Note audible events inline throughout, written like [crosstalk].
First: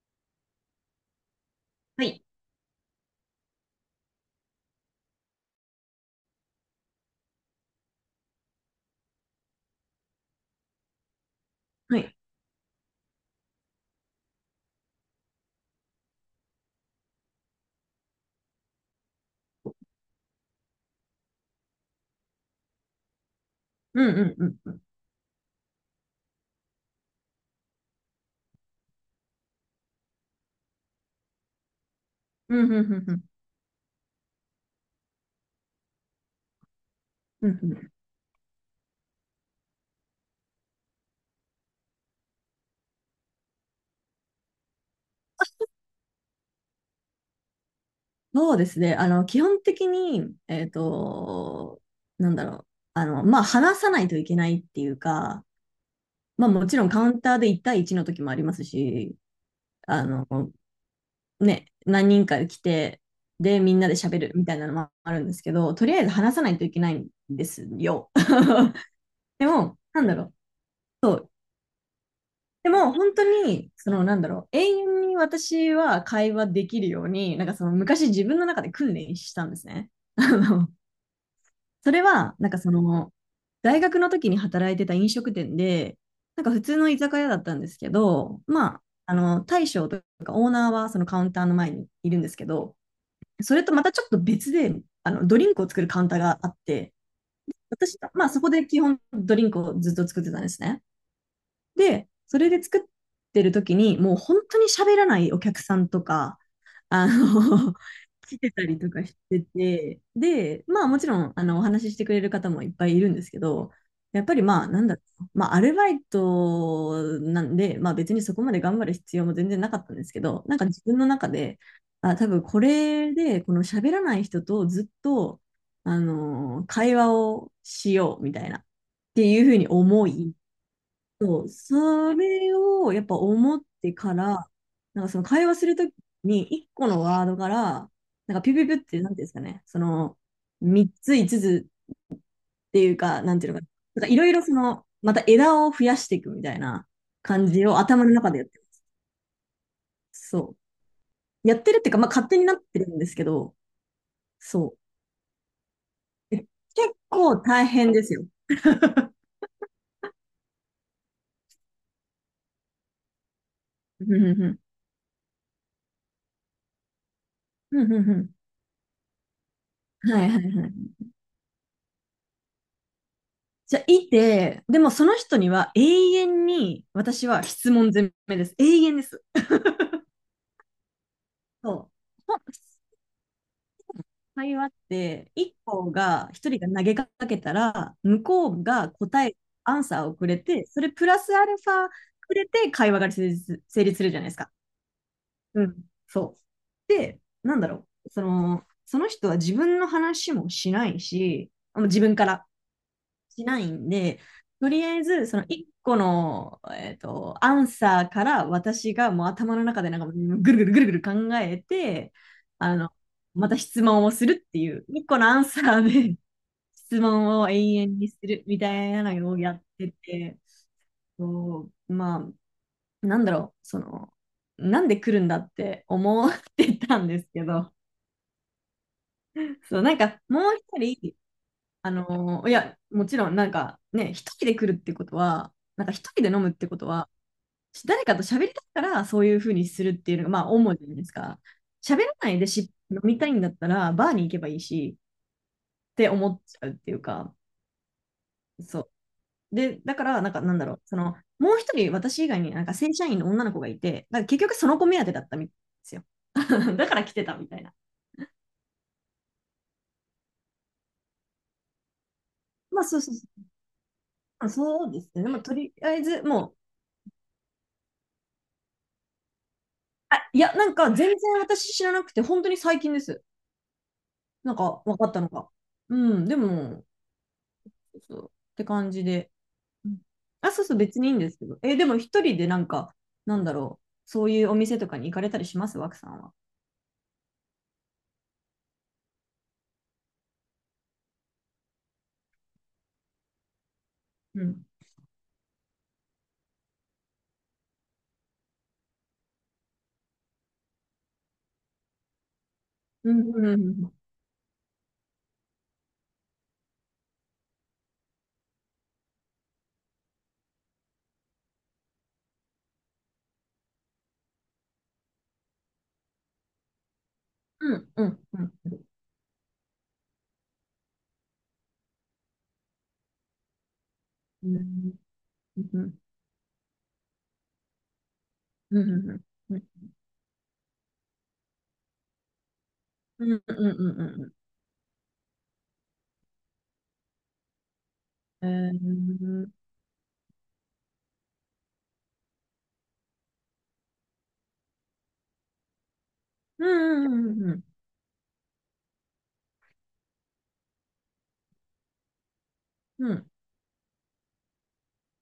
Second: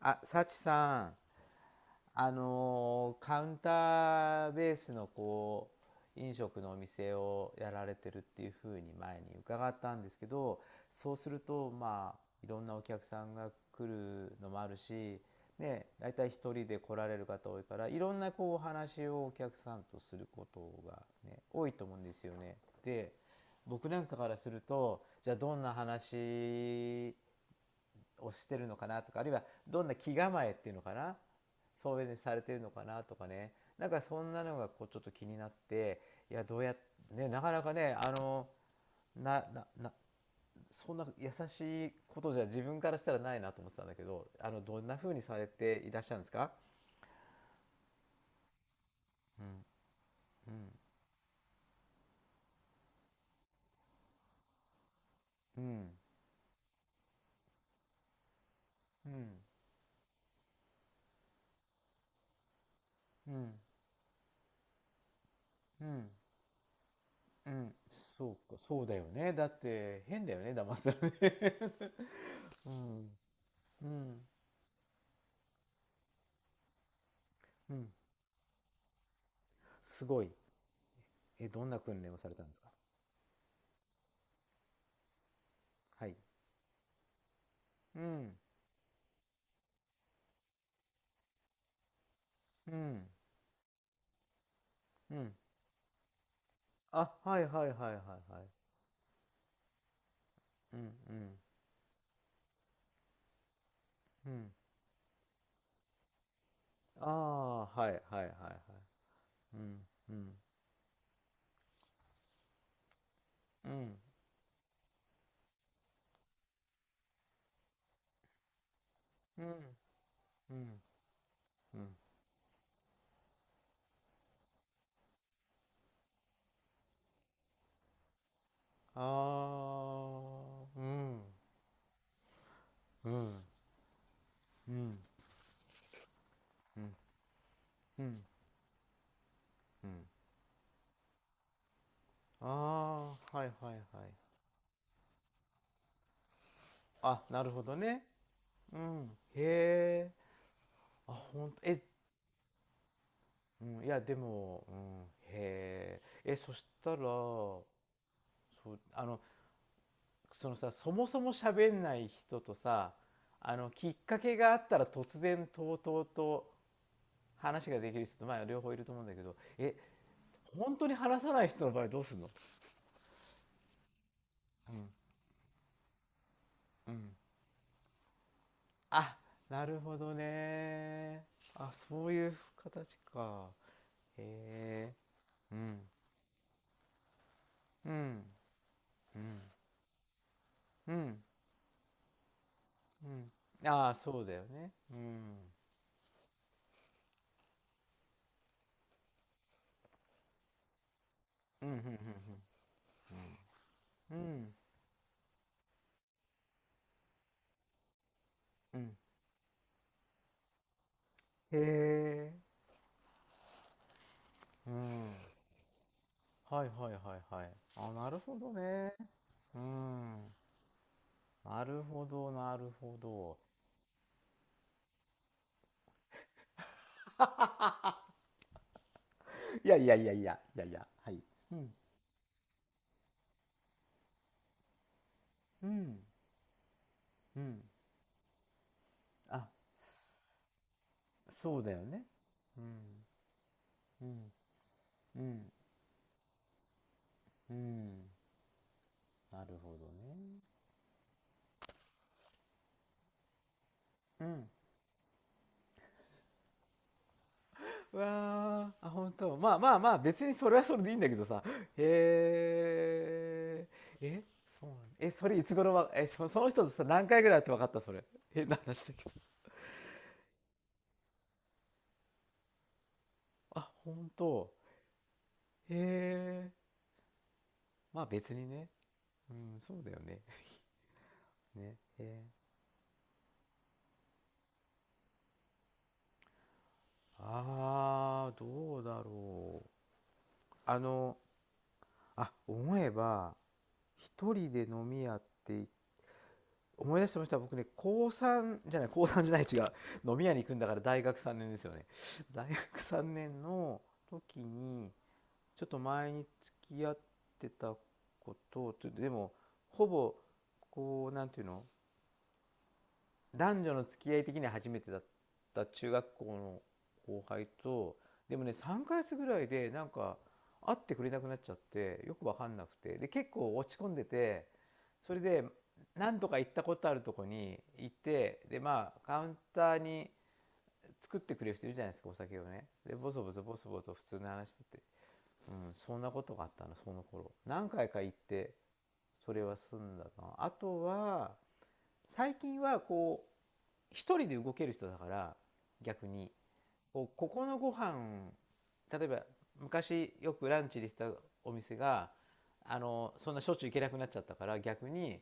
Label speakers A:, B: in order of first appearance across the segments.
A: あ、サチさん、
B: はい。
A: カウンターベースの飲食のお店をやられてるっていうふうに前に伺ったんですけど、そうすると、
B: は
A: まあ、
B: い。
A: いろんなお客さんが来るのもあるし、ね、大体一人で来られる方多いから、いろんなこうお話をお客さんとすることが、ね、多いと思うんですよね。で、僕な
B: う
A: ん
B: ん
A: か
B: う
A: か
B: ん
A: ら
B: う
A: す
B: ん
A: る
B: うん。
A: と、じゃあどんな話をしてるのかな、とか、あるいはどんな気構えっていうのかな、そういうふうにされて
B: う
A: るの
B: んう
A: か
B: んう
A: な、
B: んう
A: と
B: ん。
A: かね、なんかそんなのがこうちょっと気になって、いや、どうやってね、な
B: う
A: かなか
B: ん、
A: ね、あのなななそんな優しいことじゃ自分からしたらないなと思ってたんだけど、あの、どんなふうにされていらっしゃるんですか？
B: そうですね。基
A: うん、
B: 本的に、
A: うん、
B: なんだろう。まあ、話さないといけないっていうか、
A: うん、
B: まあ、もちろんカウンターで1対1の時もありますし、あの、ね、何人か来て、
A: うん、うん、
B: で、みんなで喋るみたいなのもあるんですけど、
A: う
B: とりあえ
A: ん、
B: ず話さないといけないんで
A: う
B: す
A: ん。
B: よ。
A: そうか、そうだよね。
B: [laughs]
A: だ
B: で
A: っ
B: も、な
A: て
B: んだ
A: 変だ
B: ろ
A: よね、騙され
B: う。
A: て。 [laughs] う
B: でも
A: ん、
B: 本当に、
A: う
B: そのな
A: ん、
B: んだろう、永遠に私は会話できるように、なんかその
A: うん。
B: 昔自分の中で訓練したんですね。
A: す
B: [laughs]
A: ごい。
B: あの
A: え、どんな
B: そ
A: 訓
B: れ
A: 練をされ
B: は、
A: たんですか？
B: 大学の時に働いてた飲食店で、
A: はい。
B: なんか普通の居酒屋だったんですけ
A: うん、
B: ど、まあ、大将とかオーナーはそのカウンターの前にいるんですけ
A: う
B: ど、
A: ん、
B: それとまたちょっと別で、
A: うん。
B: ドリンクを作るカウンターがあって、
A: あ、はいはいはいはい
B: 私、まあ
A: は
B: そ
A: い。
B: こで基本ドリンクをずっと作ってたんです
A: うん、
B: ね。
A: うん、
B: で、それで作ってる時に、もう
A: う
B: 本
A: ん。
B: 当に喋らないお客さんとか、あ
A: ああ、
B: の、
A: はいはい
B: [laughs]
A: はいは
B: 来てた
A: い。
B: りとかして
A: うん、
B: て、
A: うん、
B: で、まあもちろん、お話ししてくれる方もいっぱいいるんですけ
A: う
B: ど、
A: ん、
B: やっぱりまあ、なんだろう、まあ、アルバイトなんで、まあ別にそこまで頑張る必要も
A: うん、
B: 全然なかったんですけど、
A: う
B: なんか
A: ん、
B: 自分の中で、
A: うん。
B: あ、多分これで、この喋らない人とずっと、会話をしようみたいな、っ
A: あ
B: ていうふうに思い、
A: あ、うん、
B: そう、それをやっ
A: う
B: ぱ
A: ん、
B: 思ってから、
A: うん、
B: なんかその会話するときに、一
A: う
B: 個
A: ん、
B: のワードから、
A: うん、
B: なんかピュピュピュって、なんていうんですかね、
A: うん。
B: 三つ、五つ
A: あ
B: っていう
A: あ、は
B: か、な
A: い
B: ん
A: は
B: ていうの
A: い
B: か
A: はい。
B: な、なんかいろいろまた枝を増やしていくみたいな
A: あ、な
B: 感
A: るほ
B: じ
A: ど
B: を
A: ね。
B: 頭の中でやってる。
A: うん。へえ。
B: そ
A: あ、ほ
B: う。
A: ん
B: や
A: と、
B: ってるっ
A: え、
B: ていうか、まあ勝手になってるんですけど、
A: うん、いや、でも、
B: そ
A: う
B: う。
A: ん、へえ。え、
B: え結
A: そしたら、
B: 構大変ですよ。
A: そうあのそのさ、そもそも喋んない人とさ、あのきっ
B: うん
A: か
B: う
A: け
B: んう
A: があ
B: ん。
A: ったら突然とうとうと話が
B: う
A: で
B: ん
A: き
B: う
A: る
B: んう
A: 人と、
B: ん。
A: まあ両方いると思うんだけど、え、
B: はいはいはい。
A: 本当に話さない人の場合どうするの？
B: じゃあ、いて、
A: う
B: で
A: ん、
B: もその人には永遠に
A: うん。
B: 私は質問攻めです。永遠で
A: あ、
B: す。
A: なるほどね。あ、
B: そう。
A: そうい
B: ほ
A: う
B: ん
A: 形か。
B: 会話っ
A: へえ。
B: て、
A: うん、
B: 一人が投げかけた
A: う
B: ら、向
A: ん、
B: こうが
A: う
B: 答え、
A: ん、
B: アンサーをくれて、それ
A: う
B: プラ
A: ん、
B: スアルファくれて会話
A: う
B: が成
A: ん。
B: 立、成
A: ああ、
B: 立するじ
A: そ
B: ゃ
A: う
B: ないで
A: だ
B: す
A: よ
B: か。
A: ね。うん、
B: うん。そう。で、なんだろう。その人は自分の話もしないし、
A: うん、う
B: 自分か
A: ん、
B: らしないん
A: うん、
B: で、
A: うん、
B: とりあえず、その1個の、アンサーから
A: う
B: 私
A: ん。
B: がもう頭の中でなんかぐるぐるぐるぐる考
A: へ
B: えて、
A: え。
B: あの、また質問をするってい
A: う
B: う、1
A: ん。
B: 個のアンサーで
A: はい
B: [laughs]
A: はい
B: 質
A: はい
B: 問
A: は
B: を
A: い。
B: 永
A: あ、
B: 遠に
A: な
B: す
A: るほ
B: る
A: ど
B: みたい
A: ね。
B: なのをや
A: う
B: って
A: ん。
B: て、
A: な
B: そ
A: る
B: う
A: ほど、
B: ま
A: なるほ
B: あ、なんだろ
A: ど。
B: う、なんで来るんだって思ってたんですけど、
A: いや
B: そう、
A: いや
B: なん
A: いや
B: か
A: いや、
B: もう
A: いや
B: 一
A: いや、は
B: 人、
A: い。うん、
B: いや、もちろん、なんかね、一人で来るってことは、
A: う
B: なんか
A: ん、
B: 一人で飲むってことは、
A: うん。
B: 誰かと喋りたいからそういう
A: あ、
B: ふうにするっ
A: そ
B: ていうのが、まあ、主じゃないですか。
A: そうだよ
B: 喋
A: ね。
B: らないで
A: う
B: 飲
A: ん、
B: みたいんだったら、
A: う
B: バーに行
A: ん、
B: けばいいし、
A: うん、
B: って思っちゃうっていうか、
A: うん。
B: そう。
A: なるほ
B: で、
A: ど
B: だから、なんか、
A: ね。
B: なんだろう、もう一人、私以外になんか正社員の女の子がいて、なん
A: う
B: か結
A: ん。
B: 局その子目当てだったみたいんですよ。[laughs] だから来てたみたいな。
A: うわー、あ、本当。まあまあまあ、別にそれはそれでいいんだけどさ。
B: まあ、そうそうそう。
A: へえ。え、
B: まあ
A: そうなの。
B: そうで
A: え、
B: す
A: そ
B: ね。ま
A: れ
B: あ、
A: いつ
B: とり
A: 頃は、
B: あえ
A: え、
B: ず、
A: そ、そ
B: も
A: の
B: う、
A: 人とさ、何回ぐらいやって分かったそれ。変な話だけど。
B: あ、いや、なんか全然私知らなくて、本当に最近です。
A: あ、本当。へえ。まあ別にね。うん、そうだよね。[laughs] ね。へえ。ああ、どうだろう。あの、あ、思えば、一人で飲み屋ってい、思い出してました。僕ね、高3じゃない、高3じゃない、違う。飲み屋に行くんだから大学3年ですよね。大学3年の時に、ちょっと前に付き合ってたこと、ちょっと、でも、ほぼ、こう、なんていうの、男女の付き合い的には初めてだった中学校の後輩と、でもね、3ヶ月ぐらいでなんか会ってくれなくなっちゃって、よく分かんなくて、で、結構落ち込んでて、それで何度か行ったことあるとこに行って、で、まあカウンターに作ってくれる人いるじゃないですか、お酒をね。でボソボソボソボソ普通の話してて、うん、そんなことがあったの、その頃何回か行って。それは済んだなあ、とは、最近はこう一人で動ける人だから、逆に、ここのご飯、例えば昔よくランチでしたお店が、あのそんなしょっちゅう行けなくなっちゃったから、逆に、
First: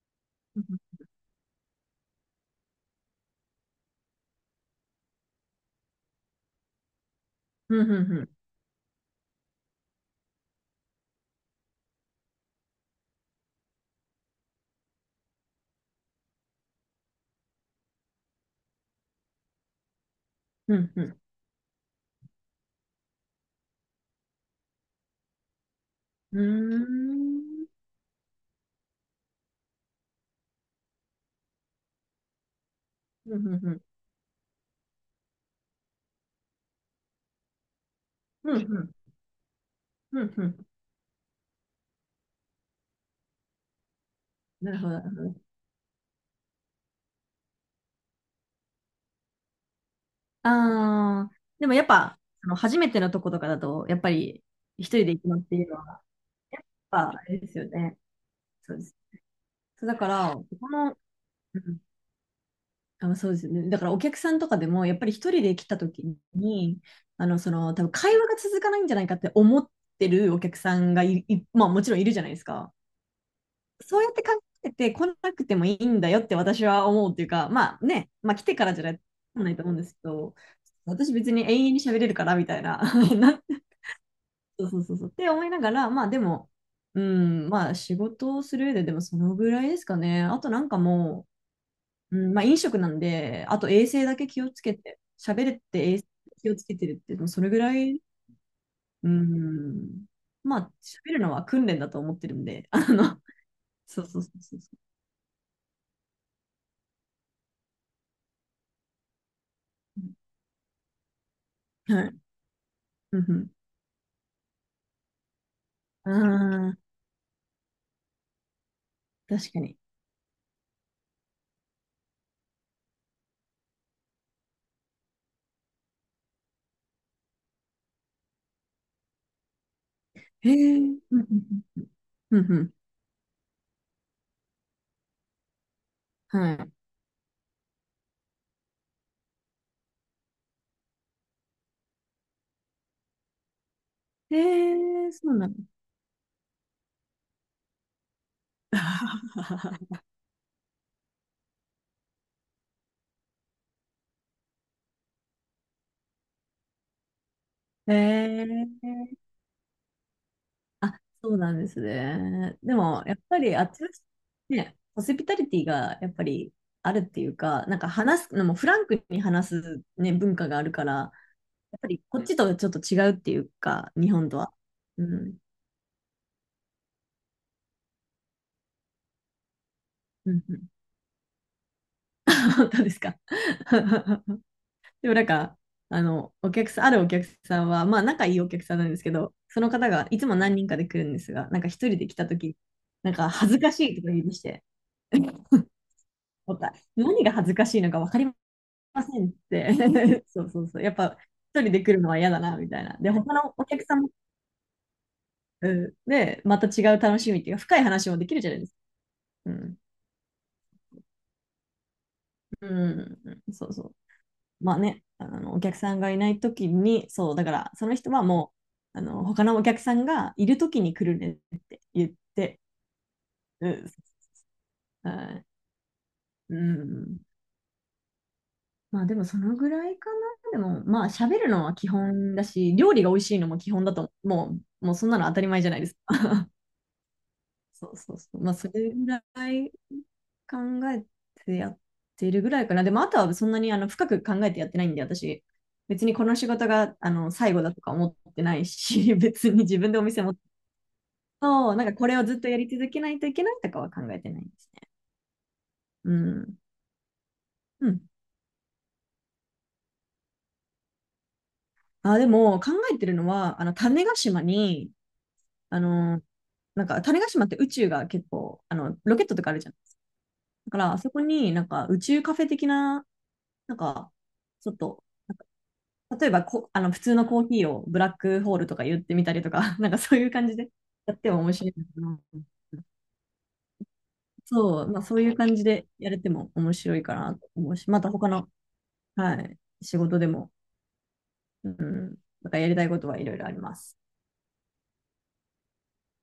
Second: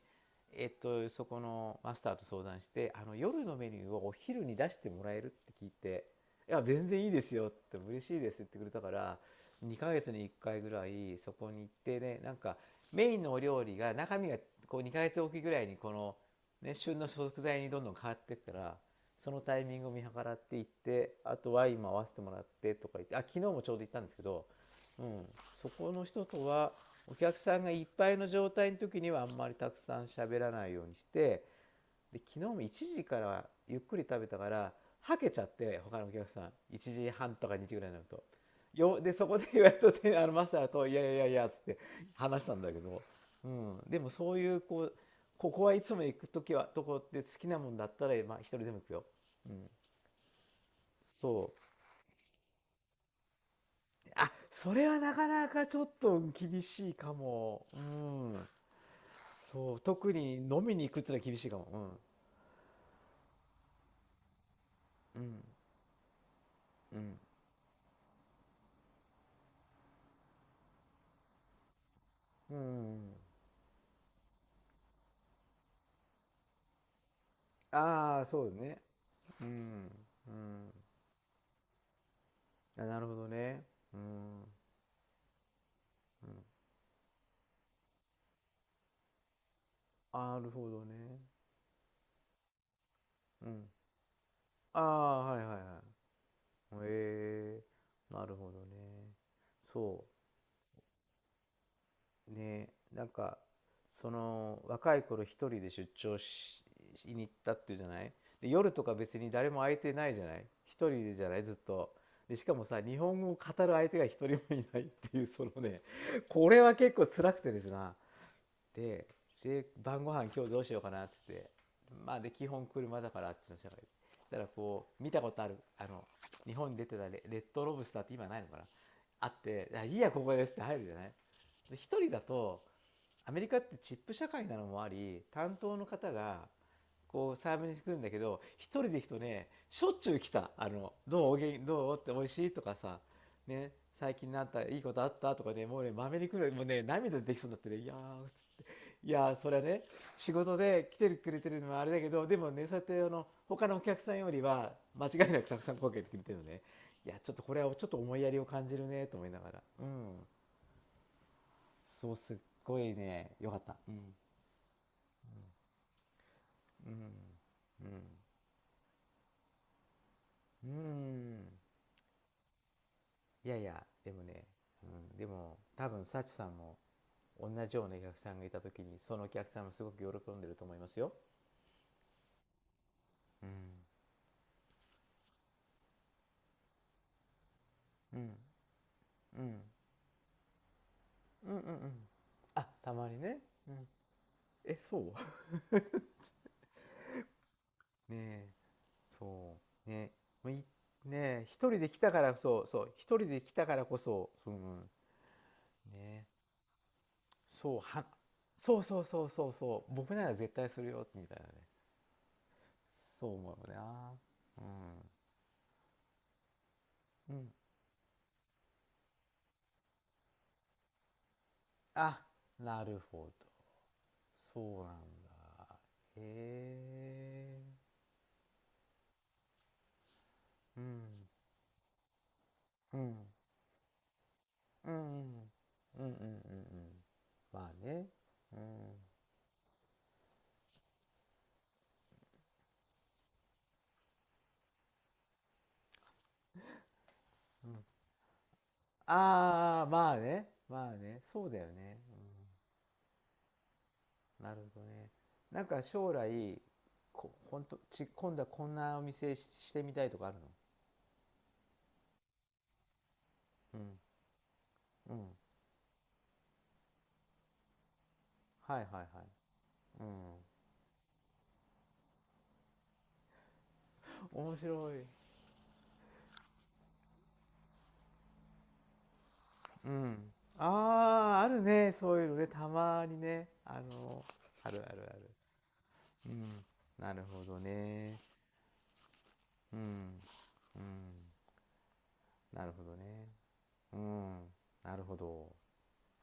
A: えっと、そこのマスターと相談して、あの夜のメニューをお昼に出してもらえるって聞いて、「いや全然いいですよ」って「嬉しいです」って言ってくれたから、2ヶ月に1回ぐらいそこに行ってね、なんかメインのお料理が中身がこう2ヶ月おきぐらいにこの、ね、旬の食材にどんどん変わっていくから、そのタイミングを見計らって行って、あとは今合わせてもらって、とか言って。あ、昨日もちょうど行ったんですけど、うん、そこの人とは、お客さんがいっぱいの状態の時にはあんまりたくさん喋らないようにして、で昨日も1時からゆっくり食べたから、はけちゃって、他のお客さん1時半とか2時ぐらいになると、よ、でそこでやっとて、あのマスターと「いやいやいやいや」っつって話したんだけど、うん、でもそういうこう、ここはいつも行く時はとこって好きなもんだったら、まあ、一人でも行くよ。うん、
B: ああ、
A: そ
B: でもやっぱ、初めてのとことかだと、やっぱ
A: あ、
B: り
A: そ
B: 一
A: れは
B: 人で
A: な
B: 行
A: か
B: くのっ
A: な
B: てい
A: か
B: う
A: ち
B: の
A: ょ
B: は、
A: っ
B: やっ
A: と厳しい
B: ぱ
A: か
B: あれですよ
A: も、う
B: ね。
A: ん。
B: そうです。
A: そう、
B: そうだか
A: 特
B: ら、
A: に飲みに行くってのは厳しいか
B: うん、
A: も。
B: あ、そうですよね。だからお客さんとかでも、やっぱり一
A: うん、
B: 人で来た時に、
A: うん、
B: 多分会話が続かないんじゃないかって思ってるお客さんがい、まあもちろんいるじゃないです
A: う
B: か。
A: ん、うん。
B: そうやって考えて来なくてもいいんだよって私は思うっていうか、まあね、
A: ああ、
B: まあ
A: そ
B: 来
A: うで
B: て
A: す
B: からじ
A: ね。
B: ゃ
A: う
B: ないと思うんで
A: ん、
B: すけ
A: う
B: ど、
A: ん。
B: 私別に永遠に喋れるからみたいな、
A: あ、なるほ
B: [laughs]
A: ど
B: なん
A: ね。うん、うん。
B: そうそうそうそう。って思いながら、まあでも、うん、まあ仕事をする上ででもそのぐらいですかね。あ
A: な
B: と
A: る
B: な
A: ほ
B: んか
A: どね。
B: もう、うん、まあ飲食なんで、
A: う
B: あ
A: ん。
B: と衛生だけ気をつけ
A: あ
B: て、
A: あ、はい
B: 喋れ
A: は
B: って
A: い
B: 衛生気をつけ
A: は
B: て
A: い。
B: るって、もうそれぐ
A: ええ、
B: らい、
A: なるほどね。
B: う
A: そ
B: ん、まあ喋るのは訓練だと思ってる
A: う、
B: んで、
A: ね、なんか、
B: そう
A: そ
B: そうそうそう
A: の、
B: そ
A: 若い頃一人で出張しに行ったっていうじゃない。で、夜とか別に誰も相手ないじゃない。一人でじゃない、ずっと。
B: う。はい。
A: で、しかもさ、日
B: う
A: 本語を
B: ん
A: 語る相手が一人もいないっていう、そのね、
B: う
A: これ
B: ん。
A: は
B: ああ、
A: 結構辛くてですな。で
B: 確か
A: で
B: に。
A: 晩ご飯今日どうしようかなっつって、まあで基本車だから、あっちの社会で、だからこう見たことある、あの日本に出てたレッドロブスターって今ないのかな、あって「いいやここで
B: へ
A: す」って
B: え、
A: 入
B: う
A: るじゃ
B: ん
A: ない、
B: うん
A: 一人だ
B: うん。うんう
A: と。
B: ん。
A: アメリカってチップ社会なのもあり、担当の方が
B: は
A: こうサーブに来るんだけど、一人で行くとね、しょっちゅう来た。「あの、どうおげんどう?」って「おいしい?」とかさ、ね、最近
B: い。
A: なんかいいことあ
B: へえ、
A: っ
B: そ
A: た
B: う
A: と
B: な
A: か
B: の。
A: ね、もうね、まめに来る。もうね涙出てきそうになってね。いやー、いやー、それはね、
B: [laughs]
A: 仕事で来てくれてるのはあれだけど、でもね、そうやってあの他のお客さんよりは間違いなくたくさん声かけてくれてるのね。いや、ちょっとこれはちょっ
B: へ
A: と思いやりを感じるねと
B: え。
A: 思いながら、うん。
B: あ、そうなんです
A: そうすっ
B: ね。で
A: ごい
B: も、やっ
A: ね、
B: ぱ
A: よ
B: り
A: かっ
B: あっ
A: た、
B: ちの
A: う
B: 人
A: ん、
B: ね、ホスピタリティがやっぱり
A: う
B: ある
A: ん、
B: っていうか、なん
A: う
B: か
A: ん、
B: 話すのもフランクに話す、ね、文化があ
A: う
B: るから、や
A: ん。
B: っぱりこっちとちょっと違うってい
A: い
B: う
A: やいや
B: か、日
A: でも
B: 本と
A: ね、
B: は。
A: う
B: う
A: ん、で
B: ん。
A: も多分幸さんも同じようなお客さんがいた時に、そのお客さんもすごく喜
B: う
A: ん
B: ん、
A: で
B: う
A: ると
B: ん。
A: 思いますよ。
B: [laughs] 本当ですか。
A: うん、
B: [laughs] でもなんか、お客さん、あるお客さんは、まあ
A: う
B: 仲
A: ん、
B: いいお客さんなんですけど、
A: うん、
B: その方がいつも何人かで来るんですが、
A: うん、うん、
B: なんか
A: う
B: 一
A: ん。
B: 人で来た時
A: あたま
B: なん
A: に
B: か
A: ね。
B: 恥ず
A: う
B: かし
A: ん、
B: いとか言いまして、
A: え、そう。 [laughs]
B: 思った何が恥ずかしいのか分
A: ね
B: かり
A: え、
B: ませんっ
A: そ
B: て。
A: う、ねえ、
B: [laughs] そう
A: もうい、
B: そ
A: ね
B: うそう。やっぱ
A: え、一
B: 一人
A: 人
B: で
A: で
B: 来
A: 来
B: るの
A: た
B: は
A: か
B: 嫌
A: ら、
B: だな、
A: そう
B: みた
A: そ
B: い
A: う、
B: な。で、
A: 一人
B: 他
A: で来
B: のお
A: たか
B: 客
A: ら
B: さ
A: こ
B: んも、
A: そ、その、
B: う
A: ね
B: ん、
A: え、
B: で、また違う楽しみっていうか、
A: そ
B: 深
A: う、
B: い
A: は、
B: 話もできるじゃないです
A: そ
B: か。
A: うそうそうそ
B: う
A: う
B: ん。
A: そう、僕なら絶対するよ、みたいなね。
B: うん。
A: そう思
B: そ
A: う
B: うそう。
A: な。う
B: まあね、
A: ん。
B: お客さんがいないときに、
A: う
B: そう、だ
A: ん。
B: から、その人はもう、他のお客さんがいるときに来るねって言っ
A: あ、
B: て、
A: なるほど。
B: うん。
A: そうなん
B: はい。
A: だ。へ
B: うん。
A: え。
B: まあでもそのぐらいかな。で
A: う
B: もまあ
A: ん。
B: 喋るのは基本だし、料
A: う
B: 理が
A: ん。
B: 美味しいのも基本だと、
A: う
B: も
A: ん。
B: う
A: う
B: そんなの当た
A: ん
B: り前じゃないです。
A: うんうんうん。まあ
B: そう
A: ね。
B: そうそう。まあ、
A: う
B: それ
A: ん。
B: ぐらい考えてやってるぐらいかな。でも、あとはそんなに深く考えてやってないんで、私、別にこの仕事が最後
A: う
B: だと
A: ん。
B: か思ってないし、[laughs] 別に自
A: ああ、
B: 分でお
A: まあ
B: 店持って
A: ね。まあね。そうだよ
B: そうなんか
A: ね。
B: これをずっとやり続けないといけないとかは考えてな
A: う
B: いん
A: ん、な
B: で
A: る
B: す
A: ほど
B: ね。
A: ね。なんか
B: う
A: 将
B: ん。
A: 来、こ、ほんと、
B: う
A: ち、
B: ん。
A: 今度はこんなお店し、してみたいとかあるの？
B: あ、でも、考えてるのは、
A: うん。
B: 種子島に、
A: うん。
B: あの、なんか種子島って宇宙が結構、
A: はいはいはい。
B: ロケットとかあるじゃん。
A: うん。
B: だから、あそこになんか宇宙カフェ的な、なんか、
A: 面
B: ち
A: 白
B: ょっと
A: い。
B: 例えばこ、あの、普通のコーヒーをブラックホールとか言ってみたりとか、[laughs]
A: う
B: なんかそういう
A: ん。
B: 感じでやって
A: あ
B: も
A: あ、あ
B: 面
A: る
B: 白い
A: ね。そ
B: の
A: う
B: か
A: いうの
B: な。
A: ね。たまにね。あの、ある
B: そう、
A: あ
B: まあ
A: るあ
B: そうい
A: る。
B: う感じでやれて
A: う
B: も
A: ん。
B: 面白い
A: な
B: か
A: る
B: な
A: ほ
B: と
A: ど
B: 思うし、また
A: ね。
B: 他の、はい、
A: う
B: 仕事
A: ん。
B: でも、
A: うん。
B: うん、なんか
A: な
B: や
A: る
B: り
A: ほ
B: たい
A: ど
B: ことはい
A: ね。
B: ろいろありま
A: う
B: す。
A: ん。なるほど。